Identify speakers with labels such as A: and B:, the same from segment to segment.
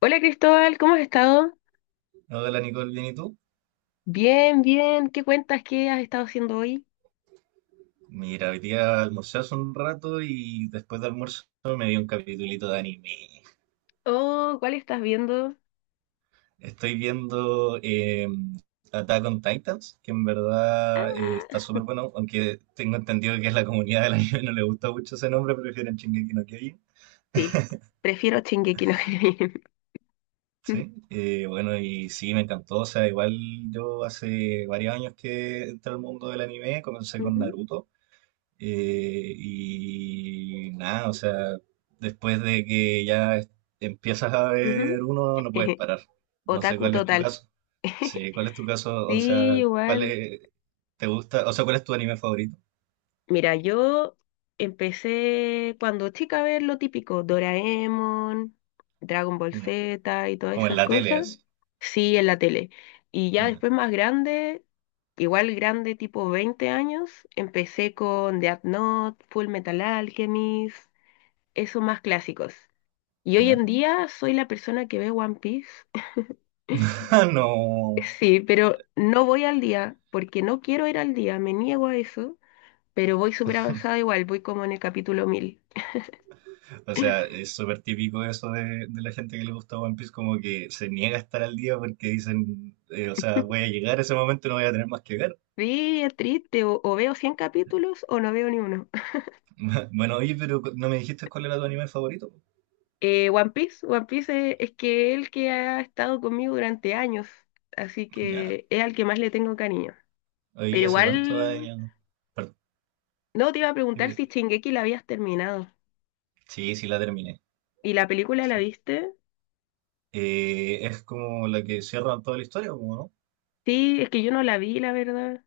A: Hola Cristóbal, ¿cómo has estado?
B: Hola Nicole, ¿bien y tú?
A: Bien, bien. ¿Qué cuentas? ¿Qué has estado haciendo hoy?
B: Mira, hoy día almorcé hace un rato y después de almuerzo me vi un capitulito de anime.
A: Oh, ¿cuál estás viendo?
B: Estoy viendo Attack on Titans, que en verdad está
A: Ah,
B: súper bueno, aunque tengo entendido que a la comunidad del anime no le gusta mucho ese nombre, prefieren Shingeki no Kyojin.
A: sí. Prefiero Shingeki no Kyojin.
B: Sí, bueno, y sí, me encantó. O sea, igual yo hace varios años que entré al mundo del anime, comencé con
A: Ujú,
B: Naruto. Y nada, o sea, después de que ya es- empiezas a
A: ujú.
B: ver uno, no puedes parar. No sé
A: Otaku
B: cuál es tu
A: total.
B: caso. Sí, ¿cuál es tu caso? O sea,
A: Sí,
B: ¿cuál
A: igual.
B: es, ¿te gusta? O sea, ¿cuál es tu anime favorito?
A: Mira, yo empecé cuando chica a ver lo típico, Doraemon, Dragon Ball
B: Ya.
A: Z y todas
B: Como en
A: esas
B: la tele,
A: cosas.
B: así.
A: Sí, en la tele. Y ya
B: Ya.
A: después más grande, igual grande, tipo 20 años, empecé con Death Note, Full Metal Alchemist, esos más clásicos. Y hoy
B: ¿Ya?
A: en día soy la persona que ve One Piece.
B: No.
A: Sí, pero no voy al día porque no quiero ir al día, me niego a eso, pero voy súper avanzada igual, voy como en el capítulo 1000.
B: O sea, es súper típico eso de la gente que le gusta One Piece, como que se niega a estar al día porque dicen, o sea, voy a llegar a ese momento y no voy a tener más que ver.
A: Sí, es triste, o veo 100 capítulos o no veo ni uno.
B: Bueno, oye, pero no me dijiste cuál era tu anime favorito.
A: One Piece, One Piece es que el que ha estado conmigo durante años, así
B: Ya.
A: que es al que más le tengo cariño. Pero
B: Hoy hace cuántos
A: igual,
B: años. Par-
A: no te iba a preguntar
B: dime-
A: si Shingeki la habías terminado.
B: Sí, sí la terminé.
A: ¿Y la película la
B: Sí.
A: viste?
B: Es como la que cierra toda la historia, ¿o ¿no?
A: Sí, es que yo no la vi, la verdad.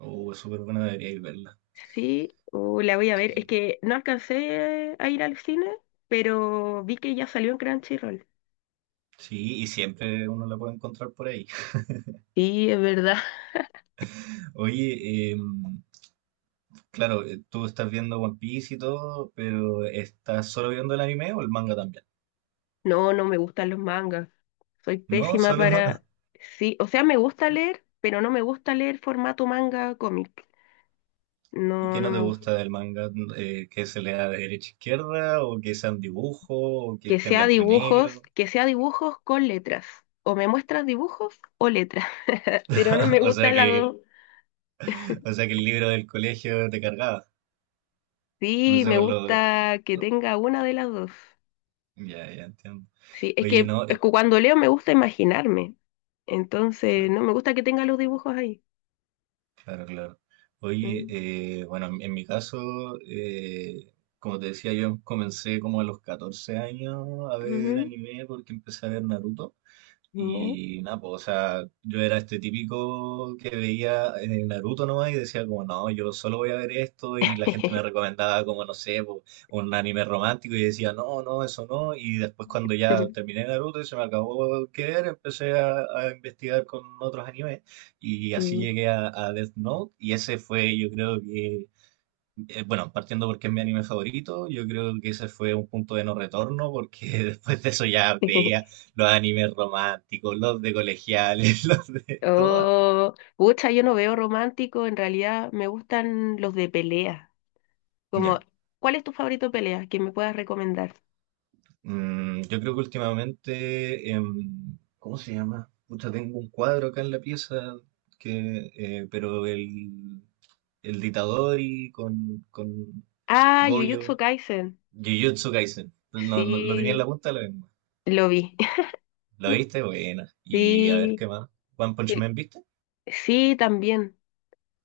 B: O es súper buena, debería ir verla.
A: Sí, o la voy a
B: Sí,
A: ver. Es
B: sí.
A: que no alcancé a ir al cine, pero vi que ya salió en Crunchyroll.
B: Sí, y siempre uno la puede encontrar por ahí.
A: Sí, es verdad.
B: Oye, claro, tú estás viendo One Piece y todo, pero ¿estás solo viendo el anime o el manga también?
A: No, no me gustan los mangas. Soy
B: No,
A: pésima
B: solo.
A: para... Sí, o sea, me gusta leer, pero no me gusta leer formato manga cómic.
B: ¿Y
A: No,
B: qué
A: no
B: no te
A: me gusta.
B: gusta del manga? ¿Que se lea de derecha a izquierda? ¿O que sean dibujos? ¿O que esté en blanco y negro?
A: Que sea dibujos con letras. O me muestras dibujos o letras. Pero no me
B: O
A: gusta
B: sea
A: las
B: que
A: dos.
B: O sea que el libro del colegio te cargaba. No
A: Sí,
B: sé,
A: me
B: por lo...
A: gusta que tenga una de las dos.
B: Ya, ya entiendo.
A: Sí, es
B: Oye,
A: que,
B: no,
A: es que cuando leo me gusta imaginarme. Entonces,
B: cla-
A: no me gusta que tenga los dibujos ahí.
B: claro, claro. Oye,
A: Mm.
B: bueno, en mi caso, eh, como te decía, yo comencé como a los 14 años a ver
A: Ujú.
B: anime porque empecé a ver Naruto.
A: Ya.
B: Y nada, pues, o sea, yo era este típico que veía en Naruto nomás y decía como, no, yo solo voy a ver esto y la gente me recomendaba como, no sé, po, un anime romántico y decía, no, no, eso no. Y después cuando ya terminé Naruto y se me acabó que ver, empecé a investigar con otros animes y así
A: Mm.
B: llegué a Death Note y ese fue, yo creo que bueno, partiendo porque es mi anime favorito, yo creo que ese fue un punto de no retorno, porque después de eso ya veía los animes románticos, los de colegiales, los de todas.
A: Oh, pucha, yo no veo romántico, en realidad me gustan los de pelea. Como,
B: Ya.
A: ¿cuál es tu favorito de pelea que me puedas recomendar?
B: Yo creo que últimamente, ¿cómo se llama? Pucha, tengo un cuadro acá en la pieza, pero el de Itadori con
A: Ah, Jujutsu
B: Goyo,
A: Kaisen.
B: Jujutsu Kaisen, lo tenía en la
A: Sí,
B: punta de la lengua.
A: lo vi.
B: ¿Lo viste? Buena. Y a ver
A: Sí,
B: qué más. One Punch Man,
A: sí,
B: ¿viste?
A: sí, también.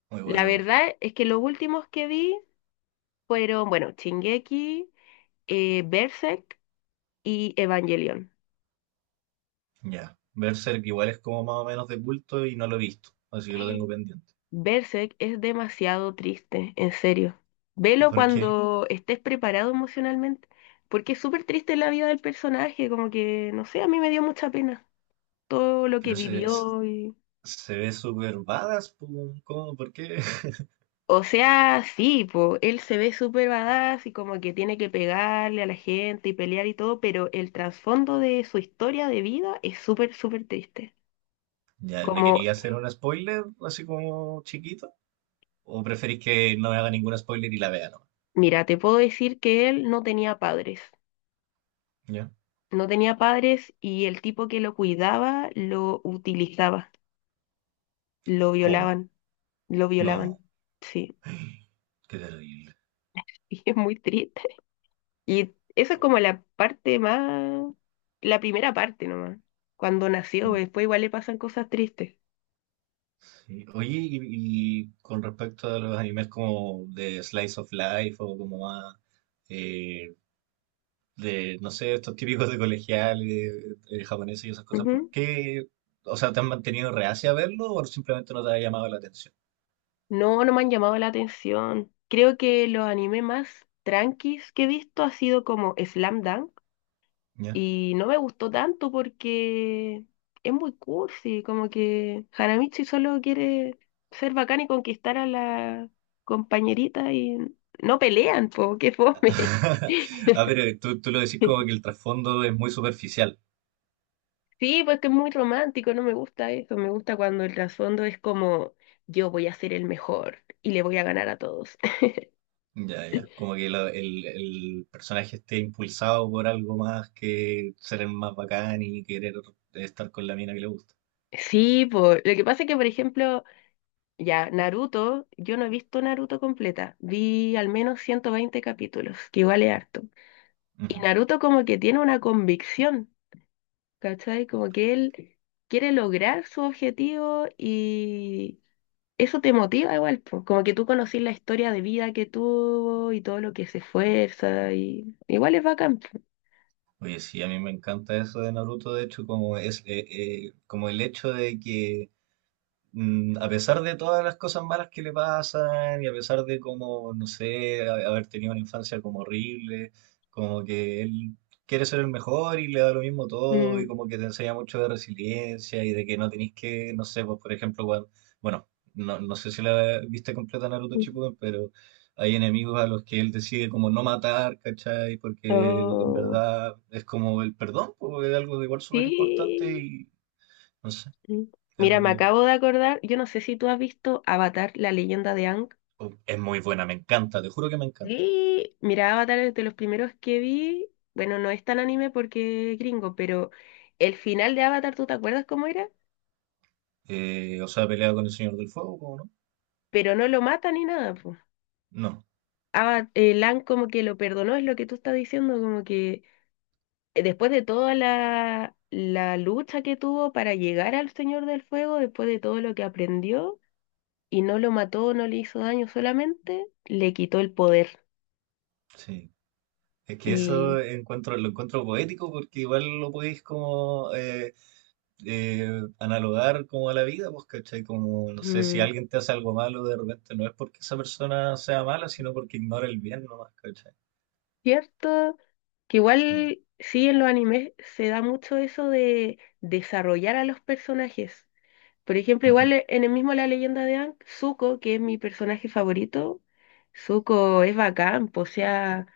B: Muy
A: La
B: bueno, igual.
A: verdad es que los últimos que vi fueron, bueno, Shingeki, Berserk y Evangelion.
B: Ya. Berserk igual es como más o menos de culto y no lo he visto, así que lo tengo pendiente.
A: Berserk es demasiado triste, en serio. Velo
B: ¿Por qué?
A: cuando estés preparado emocionalmente, porque es súper triste la vida del personaje, como que, no sé, a mí me dio mucha pena todo lo que
B: Pero
A: vivió y...
B: se ve súper badass, pu, ¿cómo? ¿Por qué?
A: O sea, sí, po, él se ve súper badass y como que tiene que pegarle a la gente y pelear y todo, pero el trasfondo de su historia de vida es súper, súper triste.
B: Ya, ¿me
A: Como,
B: quería hacer un spoiler así como chiquito? ¿O preferís que no me haga ningún spoiler y la vea nomás?
A: mira, te puedo decir que él no tenía padres.
B: ¿Ya?
A: No tenía padres y el tipo que lo cuidaba lo utilizaba, lo
B: ¿Cómo?
A: violaban, lo violaban.
B: No,
A: Sí,
B: qué terrible.
A: y es muy triste. Y esa es como la primera parte nomás. Cuando nació, pues,
B: Mm,
A: después igual le pasan cosas tristes.
B: sí. Oye, y con respecto a los animes como de Slice of Life o como más eh, de, no sé, estos típicos de colegiales, japoneses y esas cosas, ¿por
A: Ujú.
B: qué? O sea, ¿te han mantenido reacia a verlo o simplemente no te ha llamado la atención?
A: No, no me han llamado la atención. Creo que los animes más tranquis que he visto ha sido como Slam Dunk.
B: Ya.
A: Y no me gustó tanto porque es muy cursi, como que Hanamichi solo quiere ser bacán y conquistar a la compañerita y no pelean, po, qué fome.
B: Ah, pero tú lo decís como que el trasfondo es muy superficial.
A: Sí, pues que es muy romántico, no me gusta eso, me gusta cuando el trasfondo es como yo voy a ser el mejor y le voy a ganar a todos.
B: Ya, ya. Como que el personaje esté impulsado por algo más que ser el más bacán y querer estar con la mina que le gusta.
A: Sí, por lo que pasa es que, por ejemplo, ya Naruto, yo no he visto Naruto completa, vi al menos 120 capítulos, que igual es harto. Y
B: Ujú.
A: Naruto como que tiene una convicción, ¿cachai? Como que él quiere lograr su objetivo y eso te motiva igual, po. Como que tú conocís la historia de vida que tuvo y todo lo que se esfuerza y igual es bacán, po.
B: Oye, sí, a mí me encanta eso de Naruto, de hecho, como es como el hecho de que a pesar de todas las cosas malas que le pasan y a pesar de como, no sé, haber tenido una infancia como horrible, como que él quiere ser el mejor y le da lo mismo todo y
A: Mm.
B: como que te enseña mucho de resiliencia y de que no tenés que, no sé, pues por ejemplo, bueno, no sé si la viste completa Naruto Shippuden, pero hay enemigos a los que él decide como no matar, ¿cachai? Porque en
A: Oh,
B: verdad es como el perdón, pues es algo igual súper importante
A: sí.
B: y no sé,
A: Mm.
B: es
A: Mira,
B: algo que
A: me
B: me
A: acabo
B: gusta.
A: de acordar, yo no sé si tú has visto Avatar, la leyenda de Ang.
B: Es muy buena, me encanta, te juro que me encanta.
A: Sí, mira, Avatar es de los primeros que vi. Bueno, no es tan anime porque es gringo, pero el final de Avatar, ¿tú te acuerdas cómo era?
B: O sea, pelea con el Señor del Fuego, ¿cómo no?
A: Pero no lo mata ni nada, pues.
B: No,
A: Aang como que lo perdonó, es lo que tú estás diciendo, como que después de toda la lucha que tuvo para llegar al Señor del Fuego, después de todo lo que aprendió, y no lo mató, no le hizo daño, solamente le quitó el poder.
B: sí. Es que eso
A: Y
B: encuentro, lo encuentro poético porque igual lo podéis como analogar como a la vida, pues, ¿cachai? Como, no sé, si
A: mm,
B: alguien te hace algo malo de repente, no es porque esa persona sea mala, sino porque ignora el bien nomás, ¿cachai?
A: cierto, que
B: Sí.
A: igual sí en los animes se da mucho eso de desarrollar a los personajes. Por ejemplo,
B: Ujú,
A: igual en el mismo La Leyenda de Aang, Zuko, que es mi personaje favorito, Zuko es bacán, po, o sea,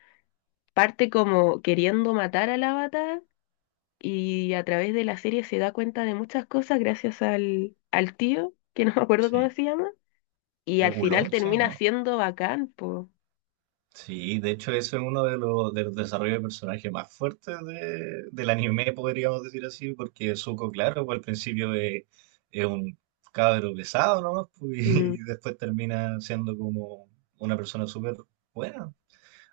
A: parte como queriendo matar al avatar y a través de la serie se da cuenta de muchas cosas gracias al tío, que no me acuerdo cómo
B: sí.
A: se llama, y al final
B: ¿Oolong, sí o
A: termina
B: no?
A: siendo bacán, pues.
B: Sí, de hecho eso es uno de de los desarrollos de personaje más fuertes del anime, podríamos decir así, porque Zuko, claro, pues, al principio es un cabro pesado, ¿no? y después termina siendo como una persona súper buena.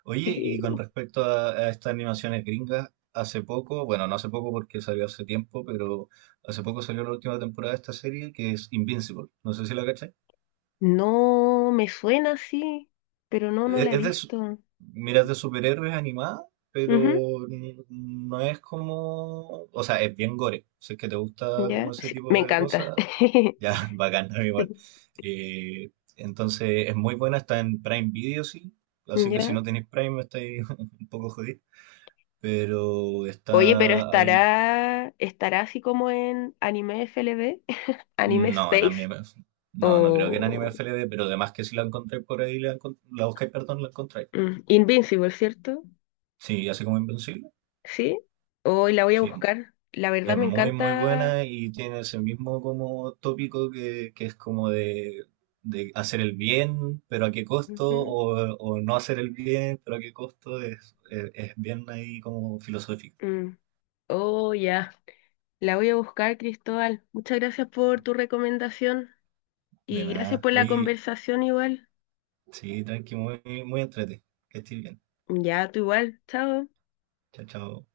B: Oye, y con respecto a estas animaciones gringas, hace poco, bueno, no hace poco porque salió hace tiempo, pero hace poco salió la última temporada de esta serie que es Invincible. No sé si la cachai.
A: No me suena así, pero no, no
B: e-
A: la he
B: Es de, su-
A: visto.
B: Mira, es de superhéroes animada, pero no es como, o sea, es bien gore. Si es que te
A: Ujú,
B: gusta como
A: ya,
B: ese
A: sí, me
B: tipo de
A: encanta.
B: cosas, ya, bacán, ¿no? Igual. Entonces, es muy buena, está en Prime Video, sí. Así que si
A: Ya.
B: no tenéis Prime, estáis un poco jodidos. Pero
A: Oye, pero
B: está ahí.
A: estará así como en Anime FLV, Anime
B: No, en
A: Space
B: anime. No, no creo que en anime
A: o
B: FLV, pero además que si la encontráis por ahí, la buscáis, perdón, la encontráis.
A: Invincible, ¿cierto?
B: Sí, así como Invencible.
A: Sí. Hoy la voy a
B: Sí,
A: buscar. La verdad
B: es
A: me
B: muy, muy
A: encanta.
B: buena y tiene ese mismo como tópico que es como de hacer el bien, pero a qué costo,
A: Ujú,
B: o no hacer el bien, pero a qué costo, es bien ahí como filosófico.
A: mm. Oh, ya. La voy a buscar, Cristóbal. Muchas gracias por tu recomendación
B: De
A: y gracias
B: nada.
A: por la
B: Oye,
A: conversación igual.
B: sí, tranqui, muy, muy entrete. Que estés bien.
A: Ya, tú igual. Chao.
B: Chao, chao.